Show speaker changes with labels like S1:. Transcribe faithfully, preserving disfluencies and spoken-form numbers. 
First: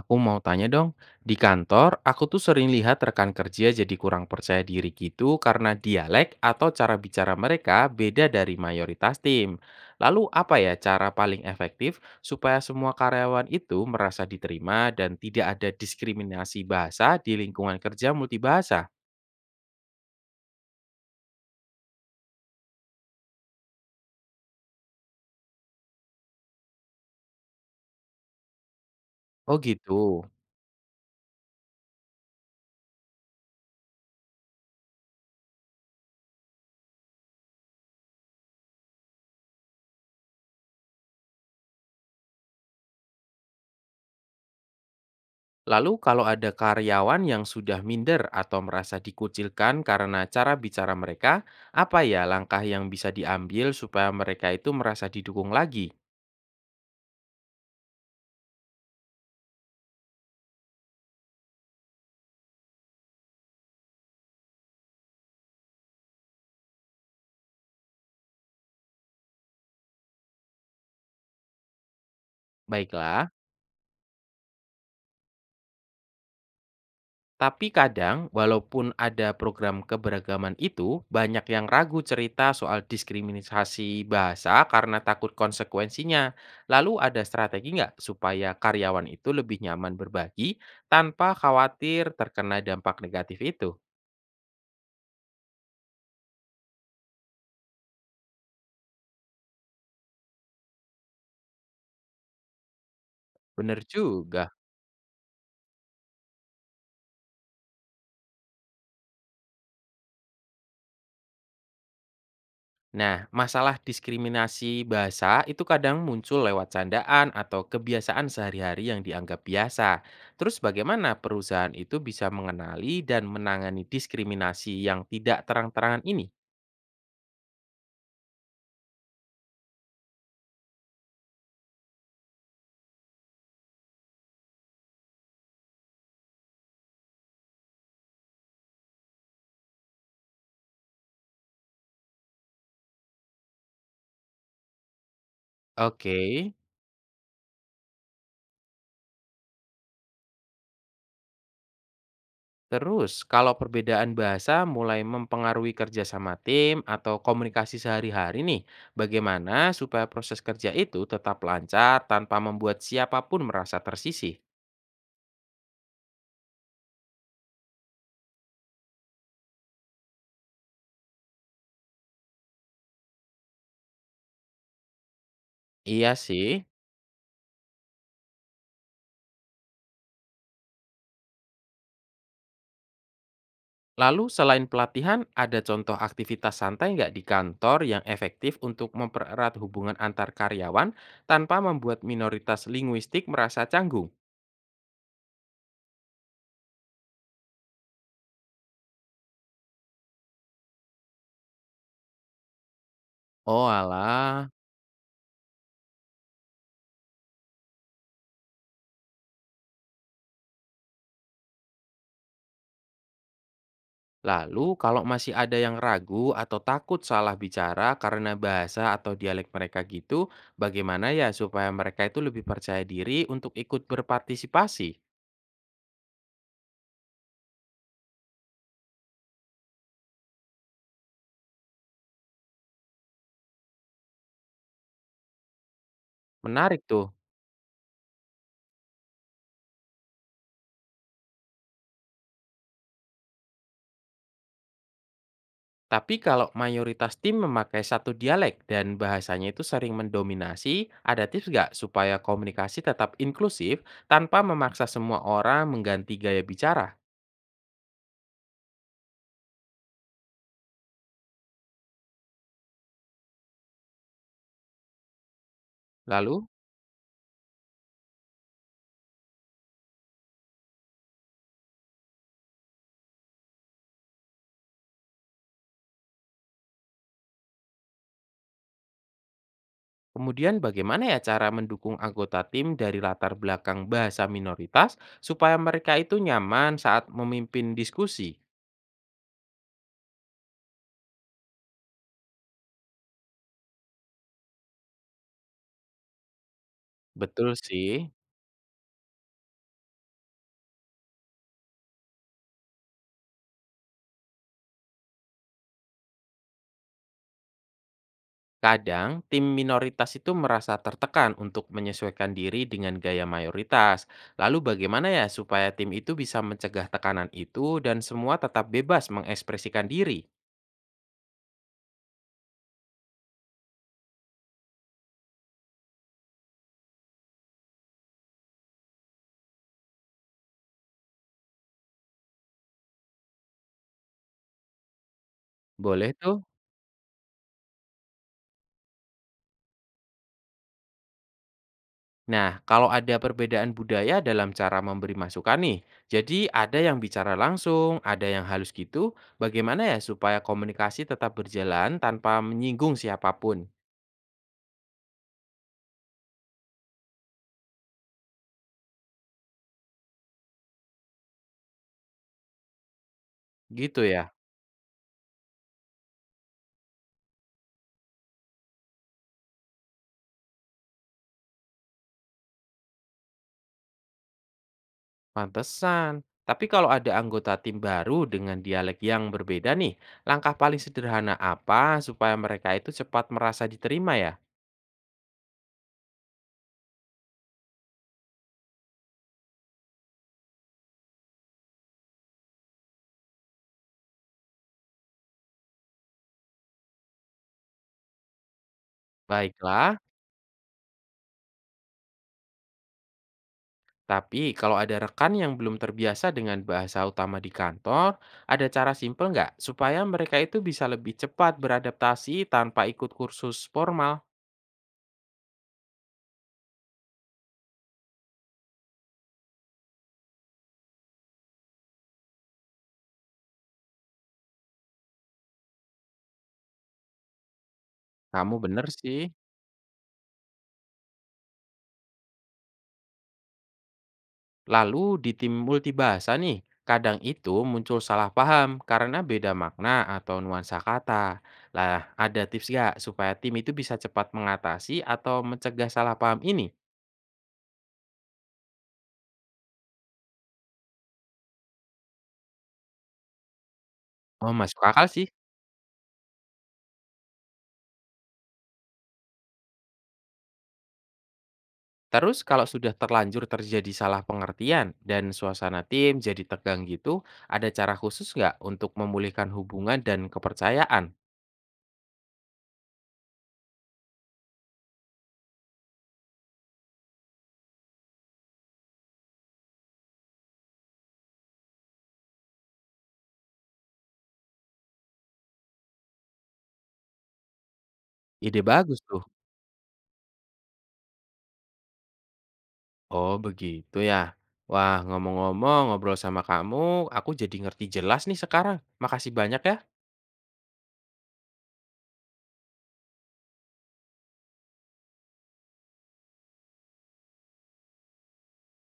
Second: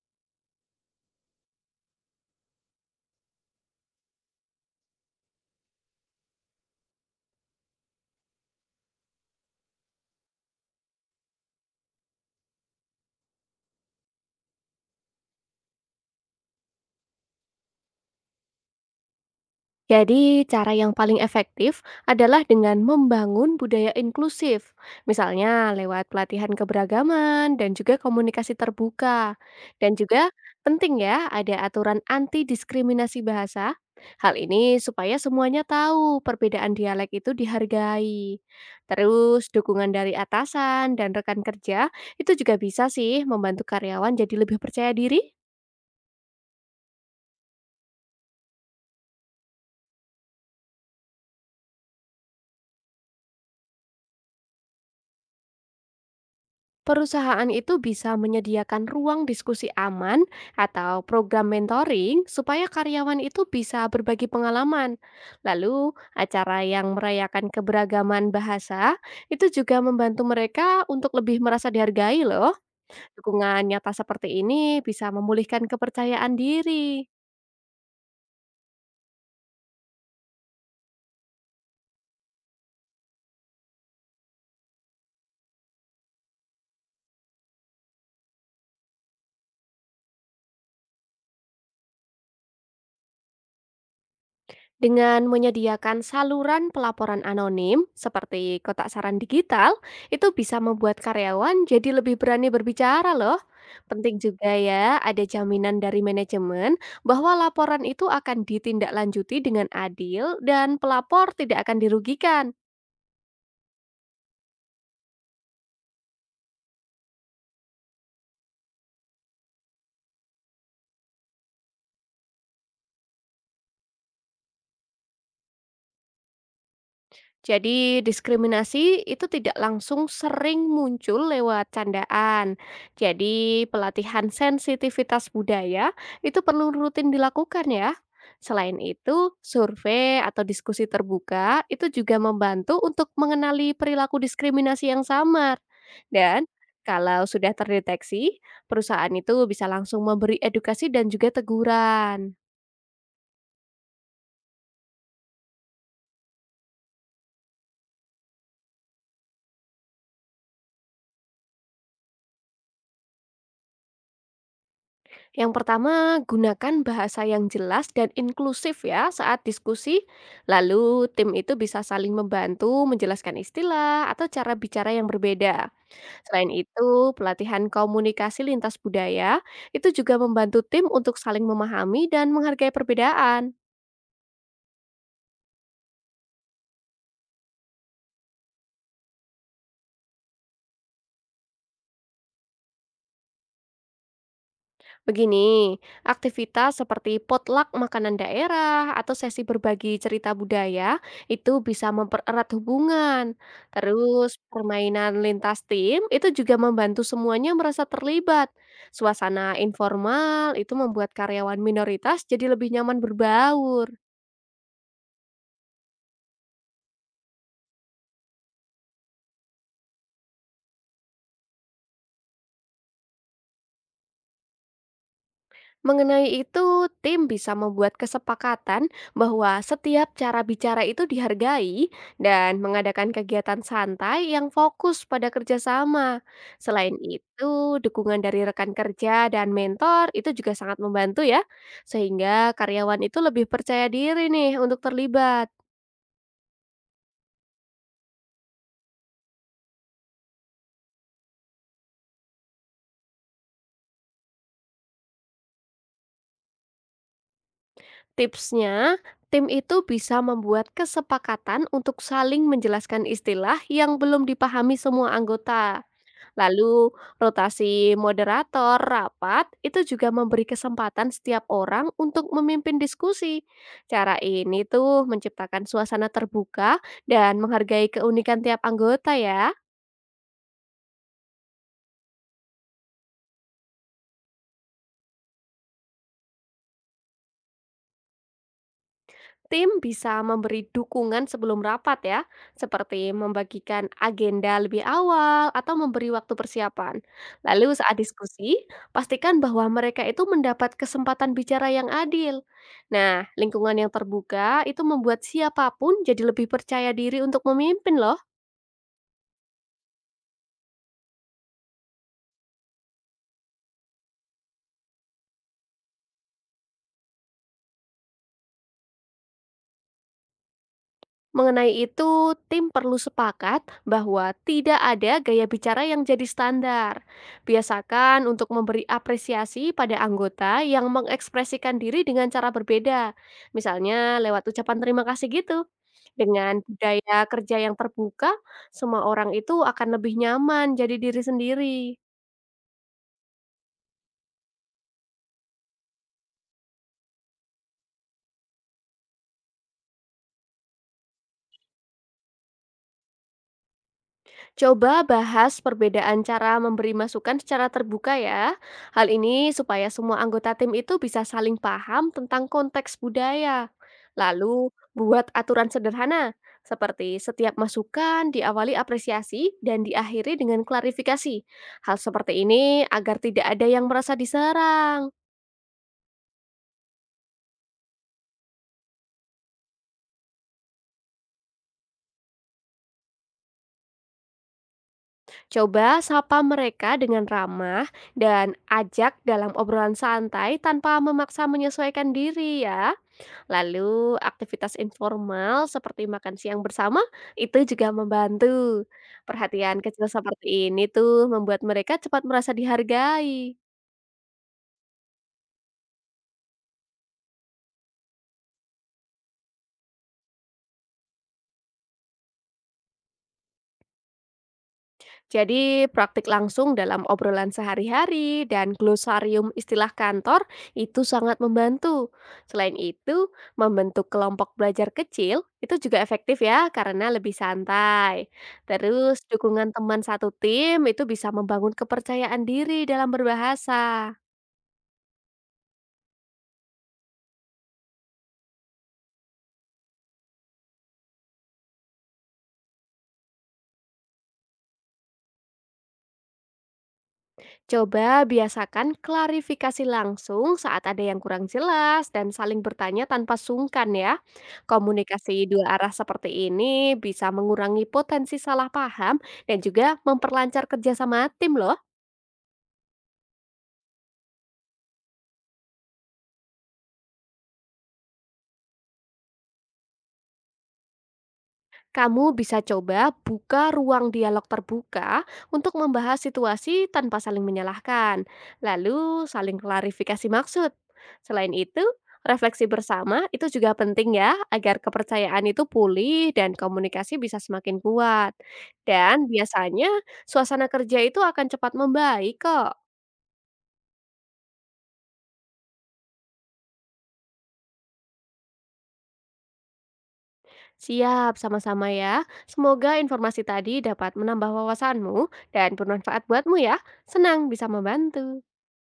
S1: Aku mau tanya dong, di kantor aku tuh sering lihat rekan kerja jadi kurang percaya diri gitu karena dialek atau cara bicara mereka beda dari mayoritas tim. Lalu apa ya cara paling efektif supaya semua karyawan itu merasa diterima dan tidak ada diskriminasi bahasa di lingkungan kerja multibahasa?
S2: Jadi, cara yang paling efektif adalah dengan membangun budaya inklusif, misalnya lewat pelatihan keberagaman dan juga komunikasi terbuka.
S1: Oh
S2: Dan
S1: gitu.
S2: juga penting ya, ada aturan anti diskriminasi bahasa. Hal ini supaya semuanya tahu perbedaan dialek itu dihargai. Terus, dukungan dari atasan dan rekan kerja itu juga bisa sih membantu karyawan jadi lebih percaya diri.
S1: Lalu kalau ada karyawan yang sudah minder atau merasa dikucilkan karena cara bicara mereka, apa ya langkah yang bisa diambil supaya mereka itu merasa didukung lagi?
S2: Perusahaan itu bisa menyediakan ruang diskusi aman atau program mentoring supaya karyawan itu bisa berbagi pengalaman. Lalu, acara yang merayakan keberagaman bahasa itu juga membantu mereka untuk lebih merasa dihargai loh.
S1: Baiklah,
S2: Dukungan nyata seperti ini bisa memulihkan kepercayaan diri.
S1: tapi kadang walaupun ada program keberagaman itu, banyak yang ragu cerita soal diskriminasi bahasa karena takut konsekuensinya. Lalu ada strategi nggak supaya karyawan itu lebih nyaman berbagi tanpa khawatir terkena dampak negatif itu?
S2: Dengan menyediakan saluran pelaporan anonim seperti kotak saran digital, itu bisa membuat karyawan jadi lebih berani berbicara loh.
S1: Bener
S2: Penting juga
S1: juga.
S2: ya, ada jaminan dari manajemen bahwa laporan itu akan ditindaklanjuti dengan adil dan pelapor tidak akan dirugikan.
S1: Nah, masalah diskriminasi bahasa itu kadang muncul lewat candaan atau kebiasaan sehari-hari yang dianggap biasa. Terus bagaimana perusahaan itu bisa mengenali dan menangani diskriminasi yang tidak terang-terangan ini?
S2: Jadi diskriminasi itu tidak langsung sering muncul lewat candaan. Jadi pelatihan sensitivitas budaya itu perlu rutin dilakukan ya. Selain itu, survei atau diskusi terbuka itu juga membantu untuk mengenali perilaku diskriminasi yang samar.
S1: Oke,
S2: Dan kalau sudah terdeteksi, perusahaan itu bisa langsung memberi edukasi dan juga teguran.
S1: terus kalau perbedaan bahasa mulai mempengaruhi kerja sama tim atau komunikasi sehari-hari nih, bagaimana supaya proses kerja itu tetap lancar tanpa membuat siapapun merasa tersisih?
S2: Yang pertama, gunakan bahasa yang jelas dan inklusif ya saat diskusi. Lalu tim itu bisa saling membantu menjelaskan istilah atau cara bicara yang berbeda.
S1: Iya
S2: Selain
S1: sih.
S2: itu, pelatihan komunikasi lintas budaya itu juga membantu tim untuk saling memahami dan menghargai perbedaan.
S1: Lalu selain pelatihan, ada contoh aktivitas santai nggak di kantor yang efektif untuk mempererat hubungan antar karyawan tanpa membuat minoritas linguistik merasa canggung?
S2: Begini, aktivitas seperti potluck makanan daerah atau sesi berbagi cerita budaya itu bisa mempererat hubungan.
S1: Oh
S2: Terus,
S1: alah,
S2: permainan lintas tim itu juga membantu semuanya merasa terlibat. Suasana informal itu membuat karyawan minoritas jadi lebih nyaman berbaur.
S1: lalu kalau masih ada yang ragu atau takut salah bicara karena bahasa atau dialek mereka gitu, bagaimana ya supaya mereka itu lebih percaya diri untuk ikut berpartisipasi?
S2: Mengenai itu, tim bisa membuat kesepakatan bahwa setiap cara bicara itu dihargai dan mengadakan kegiatan santai yang fokus pada kerjasama.
S1: Menarik
S2: Selain
S1: tuh.
S2: itu, dukungan dari rekan kerja dan mentor itu juga sangat membantu ya, sehingga karyawan itu lebih percaya diri nih untuk terlibat.
S1: Tapi kalau mayoritas tim memakai satu dialek dan bahasanya itu sering mendominasi, ada tips nggak supaya komunikasi tetap inklusif tanpa memaksa semua orang mengganti gaya bicara?
S2: Tipsnya, tim itu bisa membuat kesepakatan untuk saling menjelaskan istilah yang belum dipahami semua anggota.
S1: Lalu,
S2: Lalu rotasi moderator rapat itu juga memberi kesempatan setiap orang untuk memimpin diskusi. Cara ini tuh menciptakan suasana terbuka dan menghargai keunikan tiap anggota ya.
S1: kemudian bagaimana ya cara mendukung anggota tim dari latar belakang bahasa minoritas supaya mereka itu nyaman saat memimpin diskusi?
S2: Tim bisa memberi dukungan sebelum rapat ya, seperti membagikan agenda lebih awal atau memberi waktu persiapan.
S1: Betul
S2: Lalu saat
S1: sih.
S2: diskusi, pastikan bahwa mereka itu mendapat kesempatan bicara yang adil. Nah, lingkungan yang terbuka itu membuat siapapun jadi lebih percaya diri untuk memimpin loh.
S1: Kadang, tim minoritas itu merasa tertekan untuk menyesuaikan diri dengan gaya mayoritas. Lalu bagaimana ya supaya tim itu bisa mencegah tekanan itu dan semua tetap bebas mengekspresikan diri?
S2: Mengenai itu, tim perlu sepakat bahwa tidak ada gaya bicara yang jadi standar. Biasakan untuk memberi apresiasi pada anggota yang mengekspresikan diri dengan cara berbeda, misalnya lewat ucapan terima kasih gitu.
S1: Boleh tuh.
S2: Dengan budaya kerja yang terbuka, semua orang itu akan lebih nyaman jadi diri sendiri.
S1: Nah, kalau ada perbedaan budaya dalam cara memberi masukan nih, jadi ada yang bicara langsung, ada yang halus gitu, bagaimana ya supaya komunikasi tetap berjalan tanpa menyinggung siapapun?
S2: Coba bahas perbedaan cara memberi masukan secara terbuka ya. Hal ini supaya semua anggota tim itu bisa saling paham tentang konteks budaya.
S1: Gitu ya.
S2: Lalu, buat aturan sederhana, seperti setiap masukan diawali apresiasi dan diakhiri dengan klarifikasi. Hal seperti ini agar tidak ada yang merasa diserang.
S1: Pantesan. Tapi kalau ada anggota tim baru dengan dialek yang berbeda nih, langkah paling sederhana apa supaya mereka itu cepat merasa diterima ya?
S2: Coba sapa mereka dengan ramah dan ajak dalam obrolan santai tanpa memaksa menyesuaikan diri ya. Lalu, aktivitas informal seperti makan siang bersama itu juga membantu. Perhatian
S1: Baiklah,
S2: kecil seperti ini tuh membuat mereka cepat merasa dihargai.
S1: tapi kalau ada rekan yang belum terbiasa dengan bahasa utama di kantor, ada cara simpel nggak supaya mereka itu bisa lebih cepat beradaptasi tanpa ikut kursus formal?
S2: Jadi, praktik langsung dalam obrolan sehari-hari dan glosarium istilah kantor itu sangat membantu. Selain itu, membentuk kelompok belajar kecil itu juga efektif ya karena lebih santai.
S1: Kamu bener sih.
S2: Terus, dukungan teman satu tim itu bisa membangun kepercayaan diri dalam berbahasa.
S1: Lalu di tim multibahasa nih, kadang itu muncul salah paham karena beda makna atau nuansa kata. Lah, ada tips nggak supaya tim itu bisa cepat mengatasi atau mencegah salah paham ini?
S2: Coba biasakan klarifikasi langsung saat ada yang kurang jelas dan saling bertanya tanpa sungkan ya.
S1: Oh, masuk akal sih.
S2: Komunikasi dua arah seperti ini bisa mengurangi potensi salah paham dan juga memperlancar kerjasama tim loh.
S1: Terus kalau sudah terlanjur terjadi salah pengertian dan suasana tim jadi tegang gitu, ada cara khusus nggak untuk memulihkan hubungan dan kepercayaan?
S2: Kamu bisa coba buka ruang dialog terbuka untuk membahas situasi tanpa saling menyalahkan, lalu saling klarifikasi maksud. Selain itu, refleksi bersama itu juga penting ya, agar kepercayaan itu pulih dan komunikasi bisa semakin kuat.
S1: Ide bagus tuh.
S2: Dan biasanya suasana kerja itu akan cepat membaik kok.
S1: Oh, begitu ya. Wah, ngomong-ngomong, ngobrol sama kamu, aku jadi ngerti jelas nih sekarang. Makasih banyak ya.
S2: Siap, sama-sama ya. Semoga informasi tadi dapat menambah wawasanmu dan bermanfaat buatmu ya. Senang bisa membantu.